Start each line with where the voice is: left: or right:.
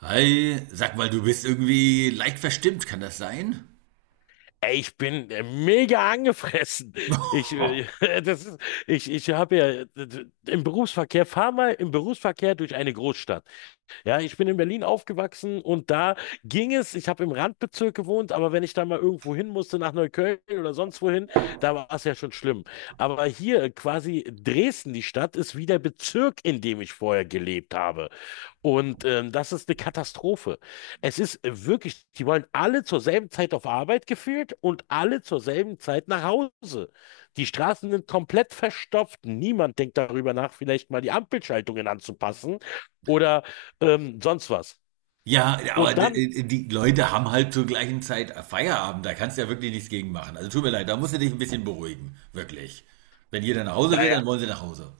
right: Hi, sag mal, du bist irgendwie leicht verstimmt, kann das sein?
left: Ey, ich bin mega angefressen. Ich, äh, das ist, ich habe ja im Berufsverkehr, fahr mal im Berufsverkehr durch eine Großstadt. Ja, ich bin in Berlin aufgewachsen und da ging es, ich habe im Randbezirk gewohnt, aber wenn ich da mal irgendwo hin musste, nach Neukölln oder sonst wohin, da war es ja schon schlimm. Aber hier quasi Dresden, die Stadt, ist wie der Bezirk, in dem ich vorher gelebt habe. Und das ist eine Katastrophe. Es ist wirklich, die wollen alle zur selben Zeit auf Arbeit geführt und alle zur selben Zeit nach Hause. Die Straßen sind komplett verstopft. Niemand denkt darüber nach, vielleicht mal die Ampelschaltungen anzupassen oder sonst was.
right: Ja, aber
left: Und dann,
right: die Leute haben halt zur gleichen Zeit Feierabend, da kannst du ja wirklich nichts gegen machen. Also tut mir leid, da musst du dich ein bisschen beruhigen, wirklich. Wenn jeder nach Hause
left: naja,
right: will, dann wollen
left: ja,
right: sie nach Hause.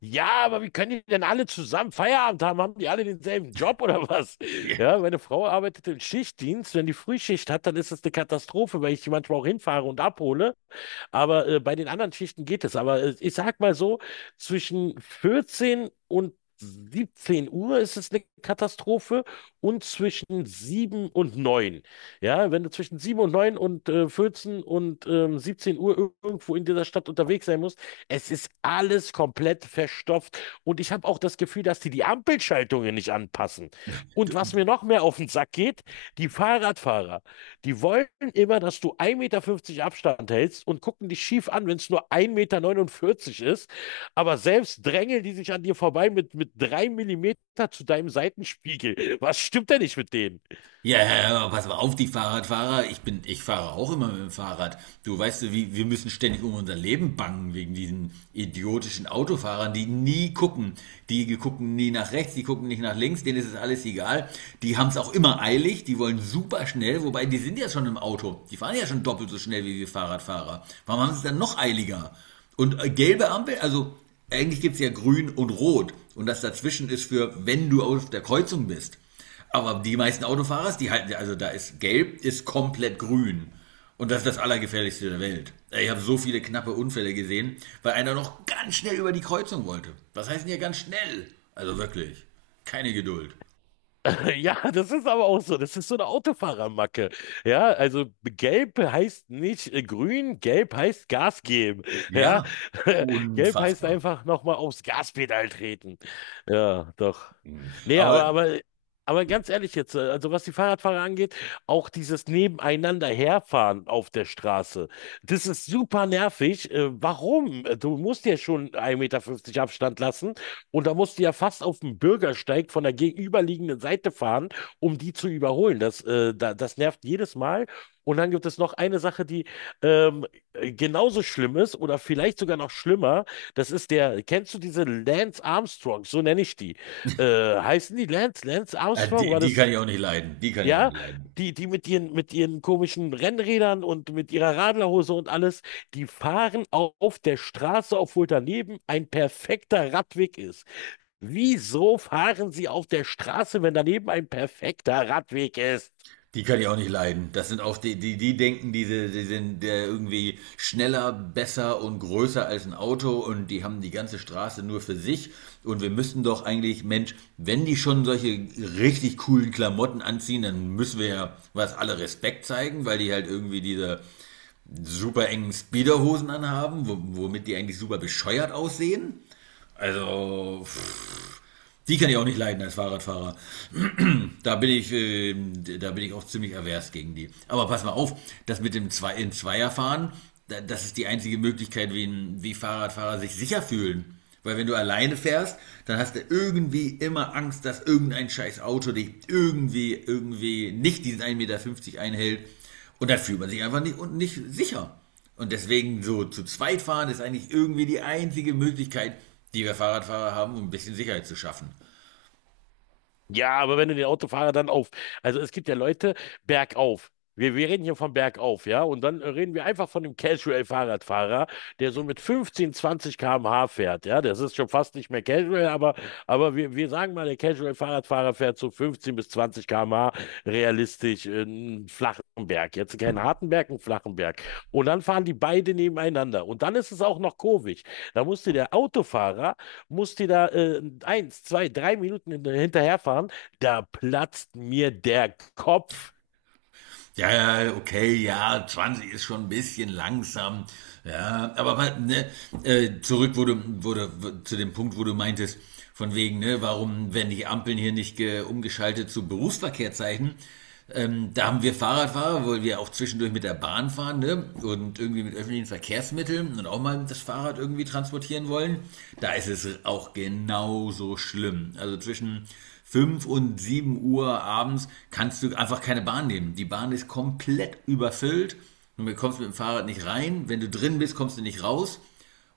left: ja, aber wie können die denn alle zusammen Feierabend haben? Haben die alle denselben Job oder was?
right: Ja.
left: Ja, meine Frau arbeitet im Schichtdienst. Wenn die Frühschicht hat, dann ist es eine Katastrophe, weil ich die manchmal auch hinfahre und abhole. Aber bei den anderen Schichten geht es. Aber ich sag mal so, zwischen 14 und 17 Uhr ist es eine Katastrophe und zwischen 7 und 9. Ja, wenn du zwischen 7 und 9 und 14 und 17 Uhr irgendwo in dieser Stadt unterwegs sein musst, es ist alles komplett verstopft. Und ich habe auch das Gefühl, dass die Ampelschaltungen nicht anpassen. Und was mir noch mehr auf den Sack geht, die Fahrradfahrer. Die wollen immer, dass du 1,50 m Abstand hältst und gucken dich schief an, wenn es nur 1,49 m ist. Aber selbst drängeln die sich an dir vorbei mit 3 mm zu deinem Seitenspiegel. Was stimmt denn nicht mit denen?
right: Ja, ja, ja, pass mal auf, die Fahrradfahrer. Ich fahre auch immer mit dem Fahrrad. Du weißt, du, wie, Wir müssen ständig um unser Leben bangen wegen diesen idiotischen Autofahrern, die nie gucken. Die gucken nie nach rechts, die gucken nicht nach links, denen ist es alles egal. Die haben es auch immer eilig, die wollen super schnell, wobei die sind ja schon im Auto. Die fahren ja schon doppelt so schnell wie wir Fahrradfahrer. Warum haben sie es dann noch eiliger? Und gelbe Ampel, also eigentlich gibt's ja grün und rot. Und das dazwischen ist für, wenn du auf der Kreuzung bist. Aber die meisten Autofahrer, die halten, also da ist gelb, ist komplett grün. Und das ist das Allergefährlichste der Welt. Ich habe so viele knappe Unfälle gesehen, weil einer noch ganz schnell über die Kreuzung wollte. Was heißt denn hier ganz schnell? Also wirklich, keine Geduld.
left: Ja, das ist aber auch so. Das ist so eine Autofahrermacke. Ja, also gelb heißt nicht grün, gelb heißt Gas geben. Ja,
right: Ja,
left: gelb heißt
right: unfassbar.
left: einfach nochmal aufs Gaspedal treten. Ja, doch. Nee, aber,
right: Aber
left: aber, aber ganz ehrlich jetzt, also was die Fahrradfahrer angeht, auch dieses nebeneinander herfahren auf der Straße, das ist super nervig. Warum? Du musst ja schon 1,50 Meter Abstand lassen und da musst du ja fast auf den Bürgersteig von der gegenüberliegenden Seite fahren, um die zu überholen. Das nervt jedes Mal. Und dann gibt es noch eine Sache, die ähm, genauso schlimm ist oder vielleicht sogar noch schlimmer. Das ist der, kennst du diese Lance Armstrong? So nenne ich die. Äh, heißen die Lance? Lance Armstrong? War
right: die
left: das,
right: kann ich auch nicht leiden. Die kann ich auch
left: ja?
right: nicht leiden.
left: Die, die mit ihren komischen Rennrädern und mit ihrer Radlerhose und alles, die fahren auf der Straße, obwohl daneben ein perfekter Radweg ist. Wieso fahren Sie auf der Straße, wenn daneben ein perfekter Radweg ist?
right: Die kann ich auch nicht leiden. Das sind auch die denken, die sind irgendwie schneller, besser und größer als ein Auto, und die haben die ganze Straße nur für sich. Und wir müssten doch eigentlich, Mensch, wenn die schon solche richtig coolen Klamotten anziehen, dann müssen wir ja was alle Respekt zeigen, weil die halt irgendwie diese super engen Speederhosen anhaben, womit die eigentlich super bescheuert aussehen. Also, pff, die kann ich auch nicht leiden als Fahrradfahrer. Da bin ich, da bin ich auch ziemlich avers gegen die. Aber pass mal auf, das mit dem Zwei in Zweierfahren, das ist die einzige Möglichkeit, wie Fahrradfahrer sich sicher fühlen. Weil wenn du alleine fährst, dann hast du irgendwie immer Angst, dass irgendein scheiß Auto dich irgendwie nicht diesen 1,50 Meter einhält. Und dann fühlt man sich einfach nicht sicher. Und deswegen so zu zweit fahren ist eigentlich irgendwie die einzige Möglichkeit, die wir Fahrradfahrer haben, um ein bisschen Sicherheit zu schaffen.
left: Ja, aber wenn du den Autofahrer dann auf, also es gibt ja Leute bergauf. Wir reden hier von bergauf, ja, und dann reden wir einfach von dem Casual-Fahrradfahrer, der so mit 15, 20 km/h fährt, ja, das ist schon fast nicht mehr Casual, aber wir sagen mal, der Casual-Fahrradfahrer fährt so 15 bis 20 km/h realistisch einen flachen Berg, jetzt keinen harten Berg, einen flachen Berg. Und dann fahren die beide nebeneinander und dann ist es auch noch kurvig. Da musste der Autofahrer musst dir da eins, zwei, drei Minuten hinterherfahren, da platzt mir der Kopf.
right: Ja, ja, okay, ja, 20 ist schon ein bisschen langsam. Ja, aber ne, wurde zu dem Punkt, wo du meintest, von wegen, ne, warum werden die Ampeln hier nicht umgeschaltet zu Berufsverkehrszeichen? Da haben wir Fahrradfahrer, weil wir auch zwischendurch mit der Bahn fahren, ne? Und irgendwie mit öffentlichen Verkehrsmitteln und auch mal das Fahrrad irgendwie transportieren wollen. Da ist es auch genauso schlimm. Also zwischen 5 und 7 Uhr abends kannst du einfach keine Bahn nehmen. Die Bahn ist komplett überfüllt. Du kommst mit dem Fahrrad nicht rein. Wenn du drin bist, kommst du nicht raus.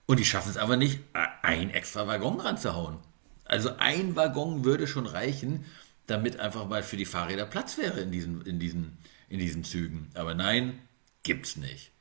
right: Und die schaffen es aber nicht, einen extra Waggon ranzuhauen. Also ein Waggon würde schon reichen, damit einfach mal für die Fahrräder Platz wäre in diesen Zügen. Aber nein, gibt's nicht.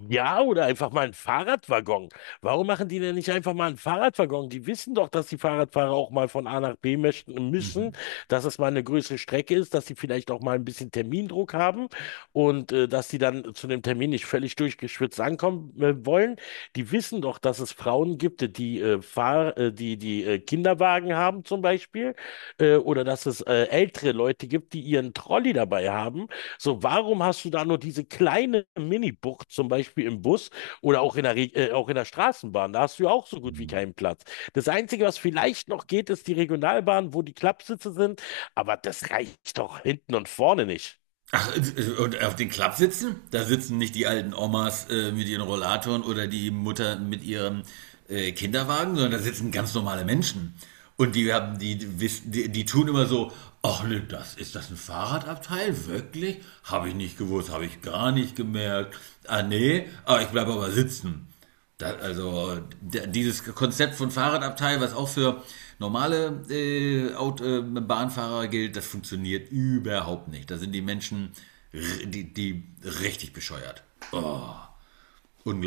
left: Ja, oder einfach mal einen Fahrradwaggon. Warum machen die denn nicht einfach mal einen Fahrradwaggon? Die wissen doch, dass die Fahrradfahrer auch mal von A nach B möchten, müssen, dass es mal eine größere Strecke ist, dass sie vielleicht auch mal ein bisschen Termindruck haben und dass sie dann zu dem Termin nicht völlig durchgeschwitzt ankommen wollen. Die wissen doch, dass es Frauen gibt, die Kinderwagen haben zum Beispiel oder dass es ältere Leute gibt, die ihren Trolley dabei haben so, warum hast du da nur diese kleine Mini-Bucht, zum Beispiel im Bus oder auch in auch in der Straßenbahn? Da hast du ja auch so gut wie keinen Platz. Das Einzige, was vielleicht noch geht, ist die Regionalbahn, wo die Klappsitze sind, aber das reicht doch hinten und vorne nicht.
right: Ach, und auf den Klappsitzen? Da sitzen nicht die alten Omas mit ihren Rollatoren oder die Mutter mit ihrem Kinderwagen, sondern da sitzen ganz normale Menschen. Und die haben, die tun immer so, ach ne, das ist das ein Fahrradabteil? Wirklich? Habe ich nicht gewusst, habe ich gar nicht gemerkt. Ah nee, aber ich bleibe aber sitzen. Dieses Konzept von Fahrradabteil, was auch für normale Aut Bahnfahrer gilt, das funktioniert überhaupt nicht. Da sind die Menschen, die richtig bescheuert.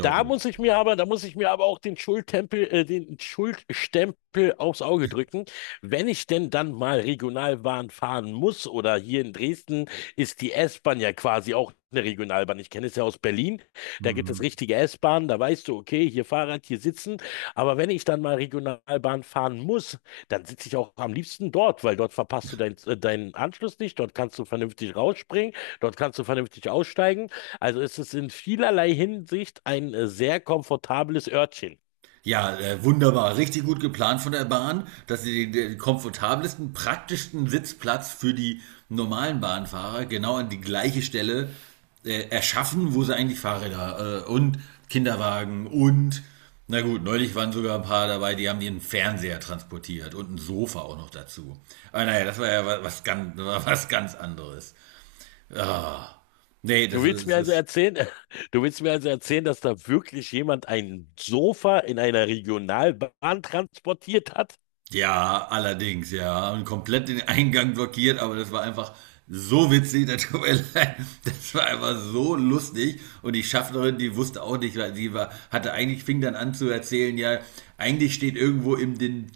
left: Da muss ich mir aber, da muss ich mir aber auch den Schuldstempel aufs Auge drücken. Wenn ich denn dann mal Regionalbahn fahren muss oder hier in Dresden ist die S-Bahn ja quasi auch eine Regionalbahn. Ich kenne es ja aus Berlin. Da gibt es
right: Mhm.
left: richtige S-Bahnen, da weißt du, okay, hier Fahrrad, hier sitzen. Aber wenn ich dann mal Regionalbahn fahren muss, dann sitze ich auch am liebsten dort, weil dort verpasst du deinen Anschluss nicht, dort kannst du vernünftig rausspringen, dort kannst du vernünftig aussteigen. Also es ist in vielerlei Hinsicht ein sehr komfortables Örtchen.
right: Ja, wunderbar. Richtig gut geplant von der Bahn, dass sie den komfortabelsten, praktischsten Sitzplatz für die normalen Bahnfahrer genau an die gleiche Stelle erschaffen, wo sie eigentlich Fahrräder und Kinderwagen und, na gut, neulich waren sogar ein paar dabei, die haben ihren Fernseher transportiert und ein Sofa auch noch dazu. Aber naja, das war ja was, was ganz, was ganz anderes. Ah. Nee,
left: Du
right: das
left: willst
right: ist, das
left: mir also
right: ist.
left: erzählen, du willst mir also erzählen, dass da wirklich jemand ein Sofa in einer Regionalbahn transportiert hat?
right: Ja, allerdings, ja. Und komplett den Eingang blockiert, aber das war einfach so witzig, das tut mir leid. Das war einfach so lustig. Und die Schaffnerin, die wusste auch nicht, weil sie war, hatte eigentlich, fing dann an zu erzählen, ja, eigentlich steht irgendwo im den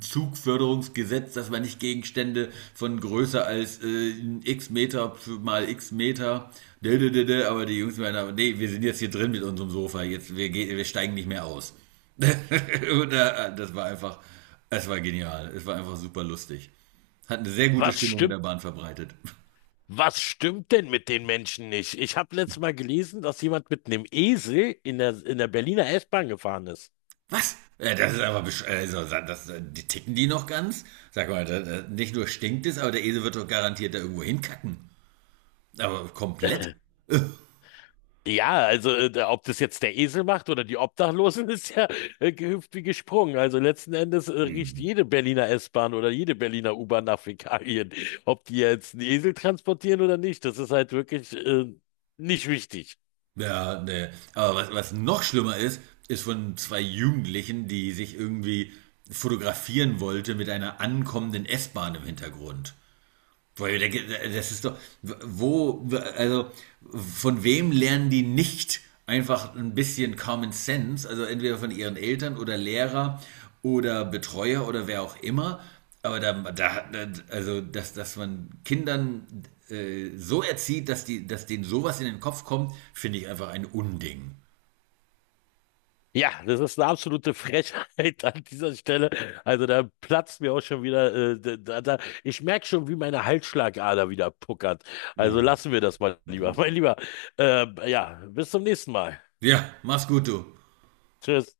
right: Zugförderungsgesetz, dass man nicht Gegenstände von größer als x Meter mal x Meter, dä, dä, dä, dä. Aber die Jungs meinen, nee, wir sind jetzt hier drin mit unserem Sofa, wir steigen nicht mehr aus. Und, das war einfach es war genial. Es war einfach super lustig. Hat eine sehr gute
left: Was
right: Stimmung in der
left: stimmt,
right: Bahn verbreitet.
left: was stimmt denn mit den Menschen nicht? Ich habe letztes Mal gelesen, dass jemand mit einem Esel in der Berliner S-Bahn gefahren ist.
right: Was? Das ist aber besch also, sa- das, die ticken die noch ganz? Sag mal, nicht nur stinkt es, aber der Esel wird doch garantiert da irgendwo hinkacken. Aber komplett?
left: Ja, also ob das jetzt der Esel macht oder die Obdachlosen, ist ja gehüpft wie gesprungen. Also letzten Endes riecht jede Berliner S-Bahn oder jede Berliner U-Bahn nach Fäkalien. Ob die jetzt einen Esel transportieren oder nicht, das ist halt wirklich nicht wichtig.
right: Ja, ne. Aber was, was noch schlimmer ist, ist von zwei Jugendlichen, die sich irgendwie fotografieren wollte mit einer ankommenden S-Bahn im Hintergrund. Das ist doch, wo, also von wem lernen die nicht einfach ein bisschen Common Sense? Also entweder von ihren Eltern oder Lehrer oder Betreuer oder wer auch immer. Aber da, da also dass man Kindern so erzieht, dass denen sowas in den Kopf kommt, finde ich einfach ein Unding.
left: Ja, das ist eine absolute Frechheit an dieser Stelle. Also da platzt mir auch schon wieder, ich merke schon, wie meine Halsschlagader wieder puckert. Also lassen wir das mal lieber. Mein Lieber, ja, bis zum nächsten Mal.
right: Ja, mach's gut, du.
left: Tschüss.